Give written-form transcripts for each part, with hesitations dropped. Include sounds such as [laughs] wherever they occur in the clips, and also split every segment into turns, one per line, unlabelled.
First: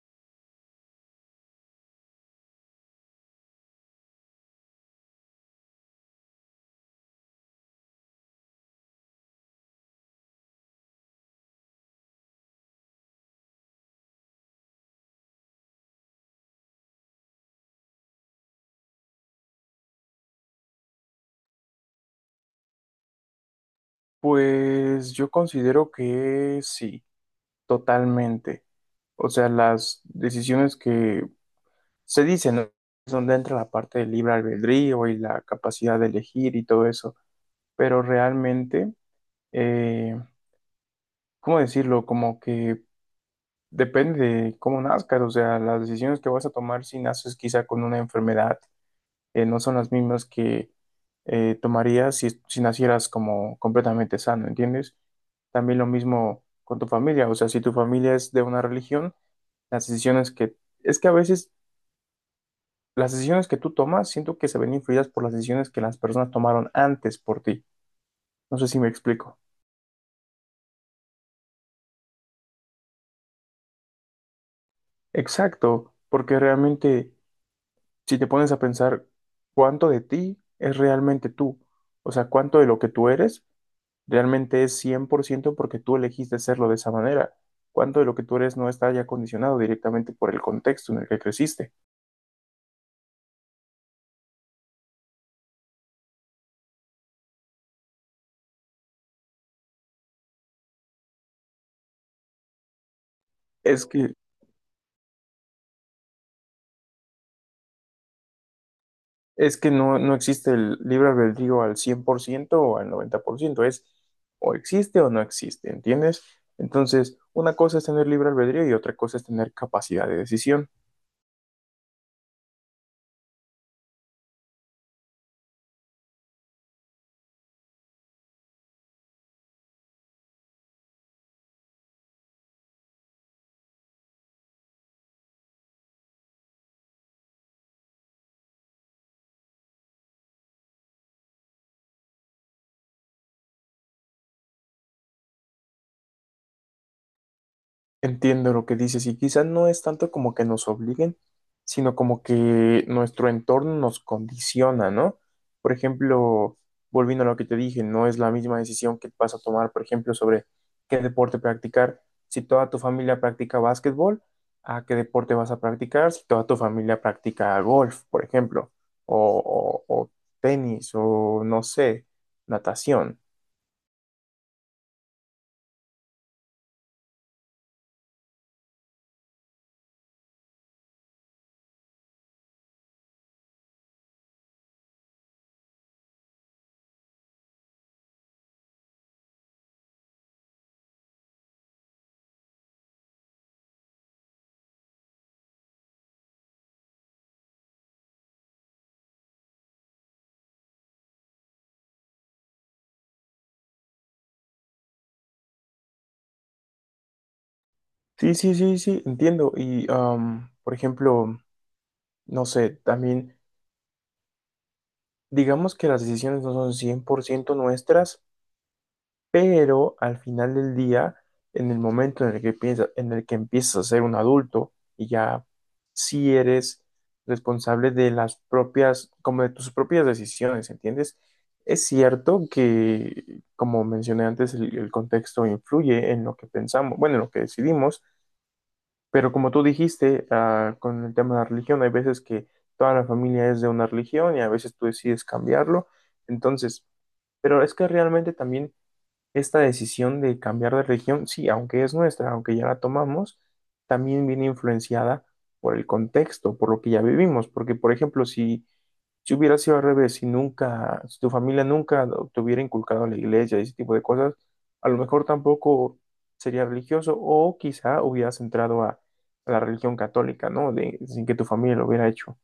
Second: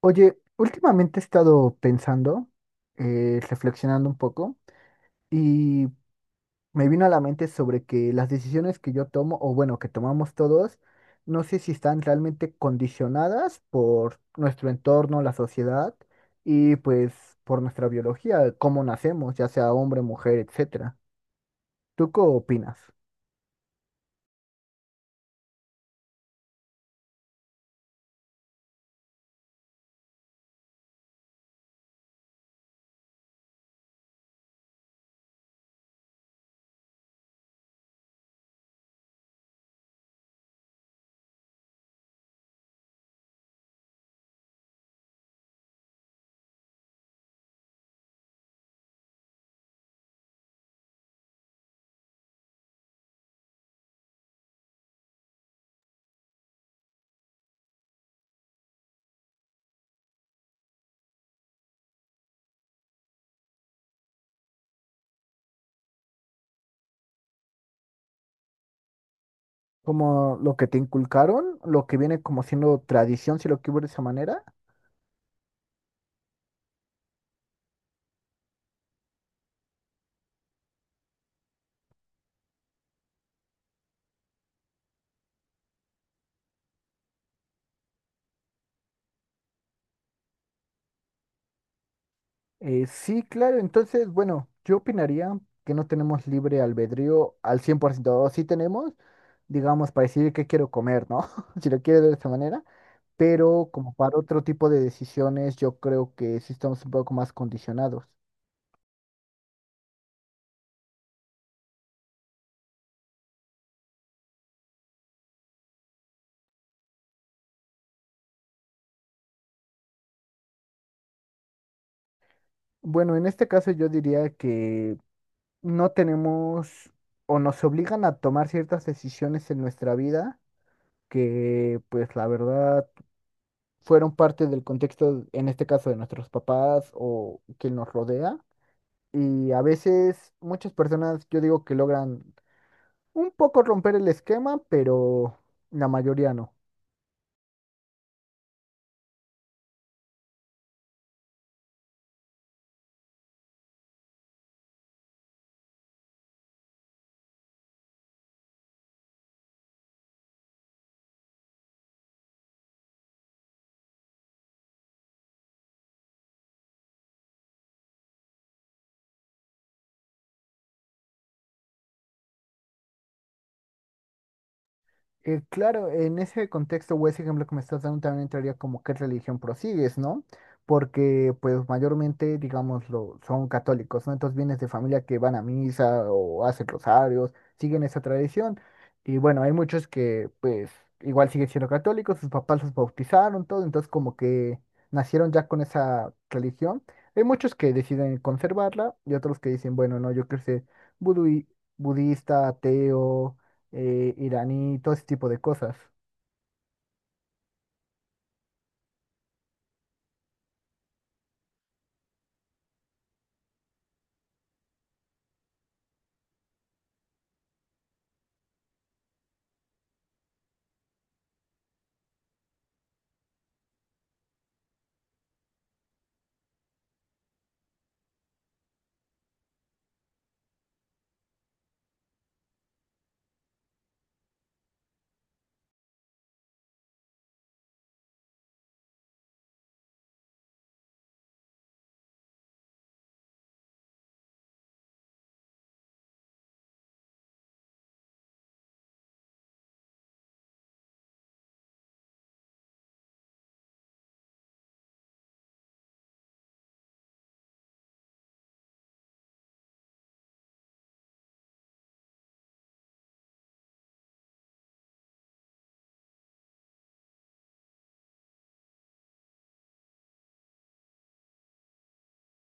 Oye, últimamente he estado pensando, reflexionando un poco, y me vino a la mente sobre que las decisiones que yo tomo, o bueno, que tomamos todos, no sé si están realmente condicionadas por nuestro entorno, la sociedad, y pues por nuestra biología, cómo nacemos, ya sea hombre, mujer, etcétera. ¿Tú qué opinas?
Pues yo considero que sí, totalmente. O sea, las decisiones que se dicen, ¿no? Es donde entra la parte del libre albedrío y la capacidad de elegir y todo eso. Pero realmente, eh, ¿cómo decirlo? Como que depende de cómo nazcas. O sea, las decisiones que vas a tomar si naces quizá con una enfermedad no son las mismas que tomarías si nacieras como completamente sano, ¿entiendes? También lo mismo con tu familia, o sea, si tu familia es de una religión, las decisiones que, es que a veces las decisiones que tú tomas, siento que se ven influidas por las decisiones que las personas tomaron antes por ti. No sé si me explico.
¿Como lo que te inculcaron, lo que viene como siendo tradición, si lo que hubo de esa manera?
Exacto, porque realmente si te pones a pensar cuánto de ti es realmente tú, o sea, cuánto de lo que tú eres realmente es 100% porque tú elegiste hacerlo de esa manera. ¿Cuánto de lo que tú eres no está ya condicionado directamente por el contexto en el que creciste?
Sí, claro, entonces, bueno, yo opinaría que no tenemos libre albedrío al 100%, sí tenemos, digamos, para decidir qué quiero comer, ¿no? [laughs] Si lo quiero de esta manera, pero
Es
como
que,
para otro tipo de decisiones, yo creo que sí estamos un poco más condicionados.
es que no, no existe el libre albedrío al 100% o al 90%. Es, o existe o no existe, ¿entiendes? Entonces, una cosa es tener libre albedrío y otra cosa es tener capacidad de decisión.
Bueno, en este caso yo diría que no tenemos o nos obligan a tomar ciertas decisiones en nuestra vida que, pues, la verdad, fueron parte del contexto, en este caso, de nuestros papás o quien nos rodea. Y a veces muchas personas, yo digo que logran un poco romper el esquema, pero la mayoría no.
Entiendo lo que dices y quizás no es tanto como que nos obliguen, sino como que nuestro entorno nos condiciona, ¿no? Por ejemplo, volviendo a lo que te dije, no es la misma decisión que vas a tomar, por ejemplo, sobre qué deporte practicar. Si toda tu familia practica básquetbol, ¿a qué deporte vas a practicar? Si toda tu familia practica golf, por ejemplo, o tenis, o no sé, natación.
Claro, en ese contexto o ese ejemplo que me estás dando también entraría como qué religión prosigues, ¿no? Porque pues mayormente, digámoslo, son católicos, ¿no? Entonces vienes de familia que van a misa o hacen rosarios, siguen esa tradición. Y bueno, hay muchos que pues igual siguen siendo católicos, sus papás los bautizaron, todo, entonces como que nacieron ya con esa religión. Hay muchos que deciden conservarla y otros que dicen, bueno, no, yo quiero ser budui- budista, ateo iraní, todo ese tipo de cosas.
Sí, sí, sí, sí, entiendo. Y, por ejemplo, no sé, también digamos que las decisiones no son 100% nuestras, pero al final del día, en el momento en el que piensas, en el que empiezas a ser un adulto y ya sí eres responsable de las propias, como de tus propias decisiones, ¿entiendes? Es cierto que, como mencioné antes, el contexto influye en lo que pensamos, bueno, en lo que decidimos. Pero como tú dijiste, ah, con el tema de la religión, hay veces que toda la familia es de una religión y a veces tú decides cambiarlo. Entonces, pero es que realmente también esta decisión de cambiar de religión, sí, aunque es nuestra, aunque ya la tomamos, también viene influenciada por el contexto, por lo que ya vivimos, porque, por ejemplo, si, hubiera sido al revés, si nunca, si tu familia nunca te hubiera inculcado en la iglesia, ese tipo de cosas, a lo mejor tampoco sería religioso o quizá hubieras entrado a la religión católica, ¿no? Sin que tu familia lo hubiera hecho.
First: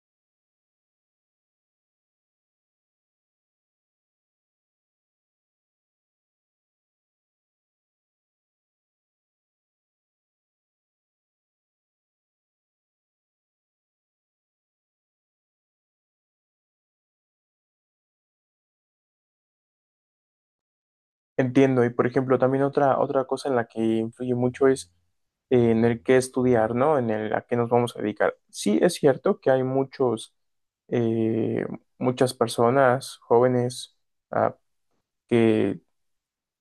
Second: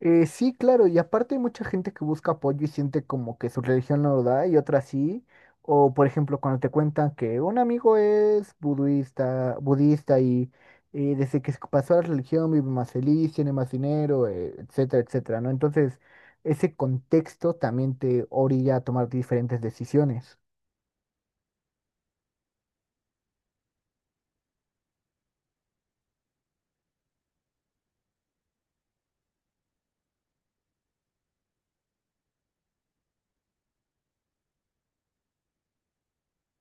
Sí, claro, y aparte hay mucha gente que busca apoyo y siente como que su religión no lo da y otra sí. O por ejemplo, cuando te cuentan que un amigo es budista y desde que se pasó a la religión vive más feliz, tiene más dinero, etcétera, etcétera, ¿no? Entonces, ese contexto también te orilla a tomar diferentes decisiones.
Entiendo, y por ejemplo, también otra cosa en la que influye mucho es en el qué estudiar, ¿no? En el a qué nos vamos a dedicar. Sí, es cierto que hay muchos, eh, muchas personas jóvenes ah, que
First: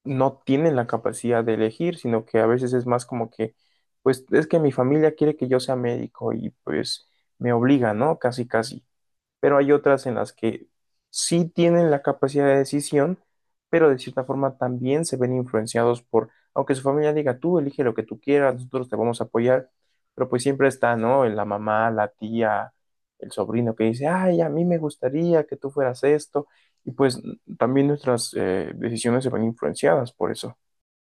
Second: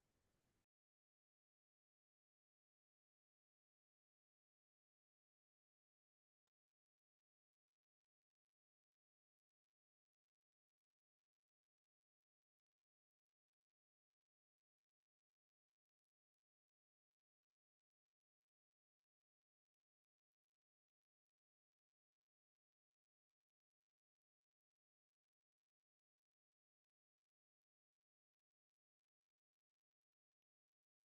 no tienen la capacidad de elegir, sino que a veces es más como que, pues es que mi familia quiere que yo sea médico y pues me obliga, ¿no? Casi, casi. Pero hay otras en las que sí tienen la capacidad de decisión, pero de cierta forma también se ven influenciados por, aunque su familia diga, tú elige lo que tú quieras, nosotros te vamos a apoyar, pero pues siempre está, ¿no? La mamá, la tía, el sobrino que dice, ay, a mí me gustaría que tú fueras esto, y pues también nuestras decisiones se ven influenciadas por eso.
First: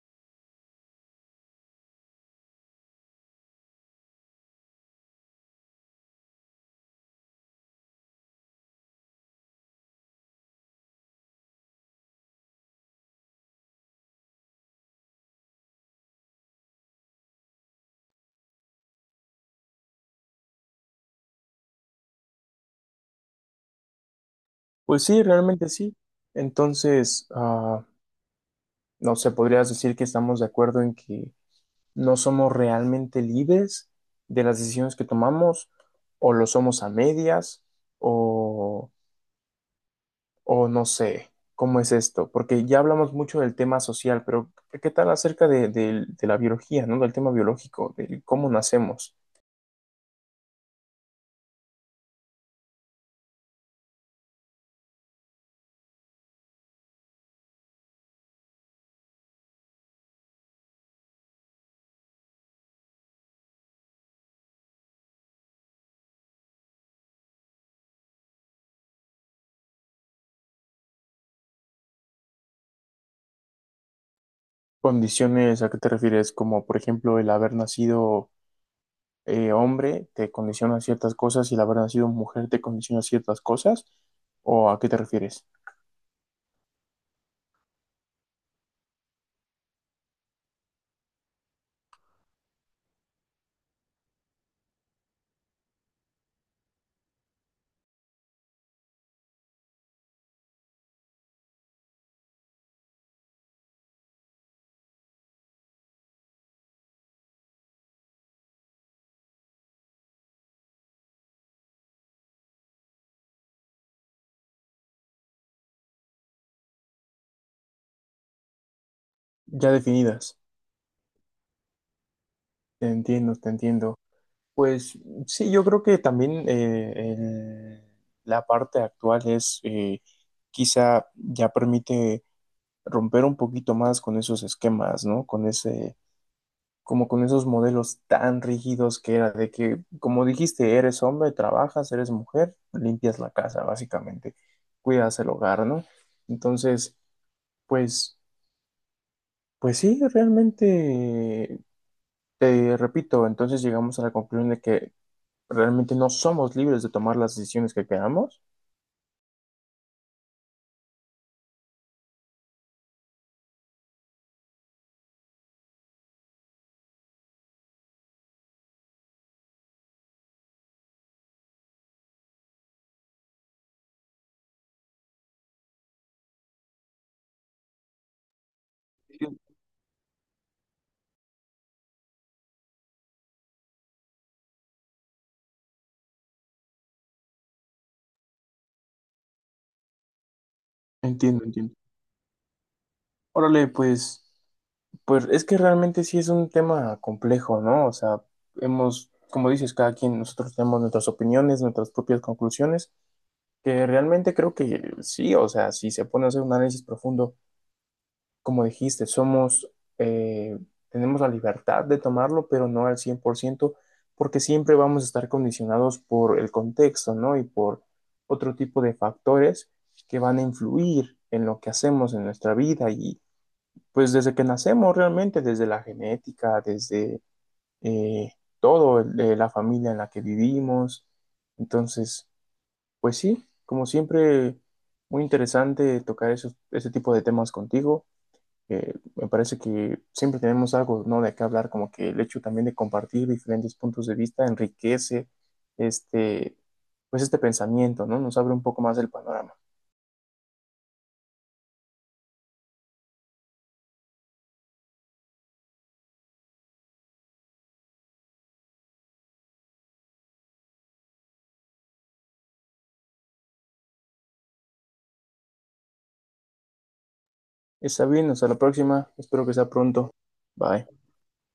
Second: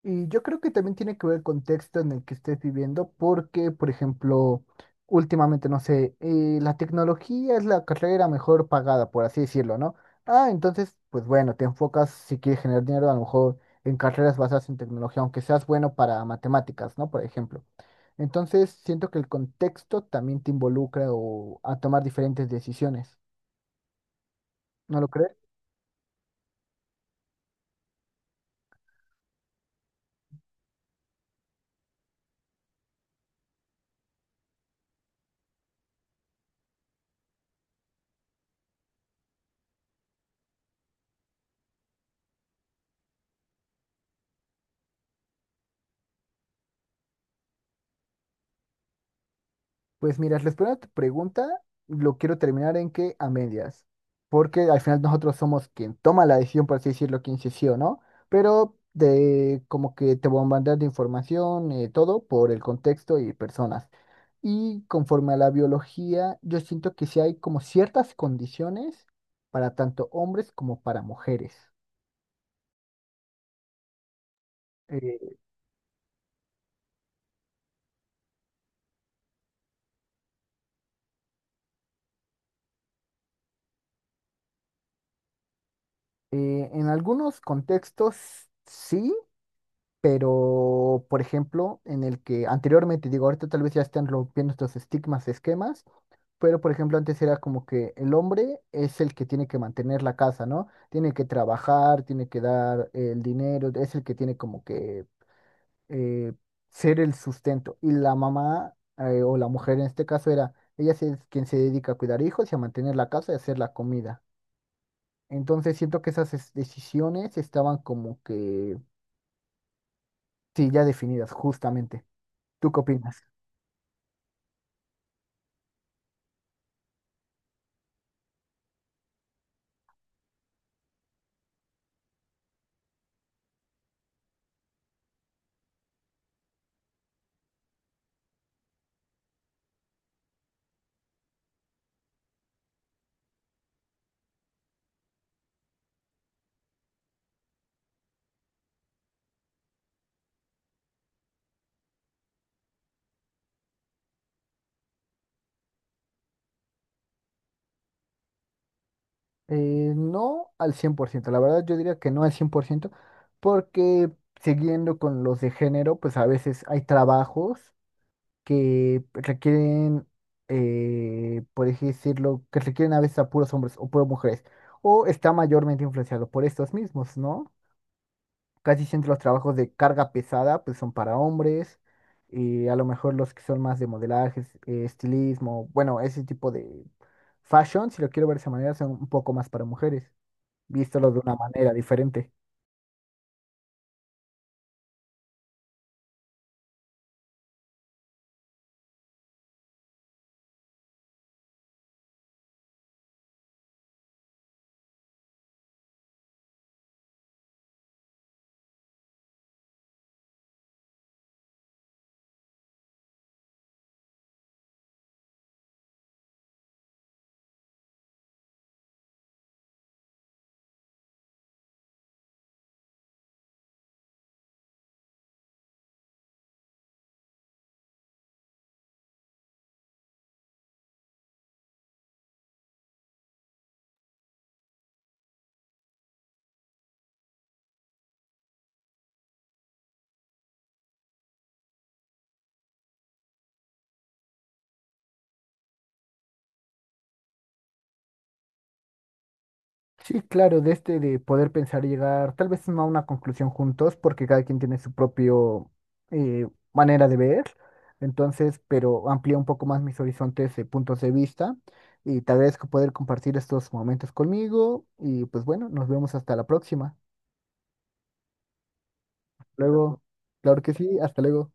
Y yo creo que también tiene que ver el contexto en el que estés viviendo, porque, por ejemplo, últimamente, no sé, la tecnología es la carrera mejor pagada, por así decirlo, ¿no? Ah, entonces, pues bueno, te enfocas, si quieres generar dinero, a lo mejor en carreras basadas en tecnología, aunque seas bueno para matemáticas, ¿no? Por ejemplo. Entonces, siento que el contexto también te involucra o a tomar diferentes decisiones, ¿no
Pues
lo
sí,
crees?
realmente sí. Entonces, no sé, podrías decir que estamos de acuerdo en que no somos realmente libres de las decisiones que tomamos, o lo somos a medias, o, o no sé, ¿cómo es esto? Porque ya hablamos mucho del tema social. Pero ¿qué tal acerca de la biología, no? Del tema biológico, de cómo nacemos.
Pues mira, respondiendo a tu pregunta, lo quiero terminar en que a medias, porque al final nosotros somos quien toma la decisión, por así decirlo, quien dice sí o no, pero de como que te bombardean de información, todo por el contexto y personas. Y conforme a la biología, yo siento que sí hay como ciertas condiciones para tanto hombres como para mujeres. Eh,
Condiciones, ¿a qué te refieres? Como por ejemplo el haber nacido hombre te condiciona ciertas cosas y el haber nacido mujer te condiciona ciertas cosas, ¿o a qué te refieres?
en algunos contextos sí, pero por ejemplo, en el que anteriormente, digo, ahorita tal vez ya están rompiendo estos estigmas, esquemas, pero por ejemplo, antes era como que el hombre es el que tiene que mantener la casa, ¿no? Tiene que trabajar, tiene que dar el dinero, es el que tiene como que eh, ser el sustento. Y la mamá, o la mujer en este caso era, ella sí es quien se dedica a cuidar hijos y a mantener la casa y a hacer la comida. Entonces siento que esas decisiones estaban como que,
Ya definidas.
sí, ya definidas, justamente. ¿Tú qué
Te
opinas?
entiendo, te entiendo. Pues sí, yo creo que también la parte actual es, quizá ya permite romper un poquito más con esos esquemas, ¿no? Con ese, como con esos modelos tan rígidos que era de que, como dijiste, eres hombre, trabajas, eres mujer, limpias la casa, básicamente, cuidas el hogar, ¿no? Entonces, pues, pues, sí, realmente, te repito, entonces llegamos a la conclusión de que realmente no somos libres de tomar las decisiones que queramos.
No al 100%. La verdad yo diría que no al 100%, porque siguiendo con los de género, pues a veces hay trabajos que requieren, por así decirlo, que requieren a veces a puros hombres o puras mujeres, o está mayormente influenciado por estos mismos, ¿no? Casi siempre los trabajos de carga pesada pues son para hombres y a lo mejor los que son más de modelaje, estilismo, bueno, ese tipo de fashion, si lo quiero ver de esa manera, son un poco más para mujeres, visto de una
Entiendo, entiendo.
manera
Entiendo.
diferente.
Órale, pues es que realmente sí es un tema complejo, ¿no? O sea, hemos, como dices, cada quien, nosotros tenemos nuestras opiniones, nuestras propias conclusiones, que realmente creo que sí, o sea, si se pone a hacer un análisis profundo como dijiste, eh, tenemos la libertad de tomarlo, pero no al 100%, porque siempre vamos a estar condicionados por el contexto, ¿no? Y por otro tipo de factores que van a influir en lo que hacemos en nuestra vida y pues desde que nacemos realmente, desde la genética, desde eh, la familia en la que vivimos. Entonces, pues sí, como siempre, muy interesante tocar esos, ese tipo de temas contigo. Me parece que siempre tenemos algo, ¿no? De qué hablar, como que el hecho también de compartir diferentes puntos de vista enriquece este, pues este pensamiento, ¿no? Nos abre un poco más el panorama.
Sí, claro, de este de poder pensar y llegar, tal vez no a una conclusión juntos, porque cada quien tiene su propio eh, manera de ver, entonces, pero amplía un poco más mis horizontes de puntos de vista y te agradezco poder compartir estos momentos conmigo y pues bueno, nos vemos hasta la próxima.
Está bien, hasta la próxima. Espero que sea
Luego,
pronto.
claro que
Bye.
sí, hasta luego.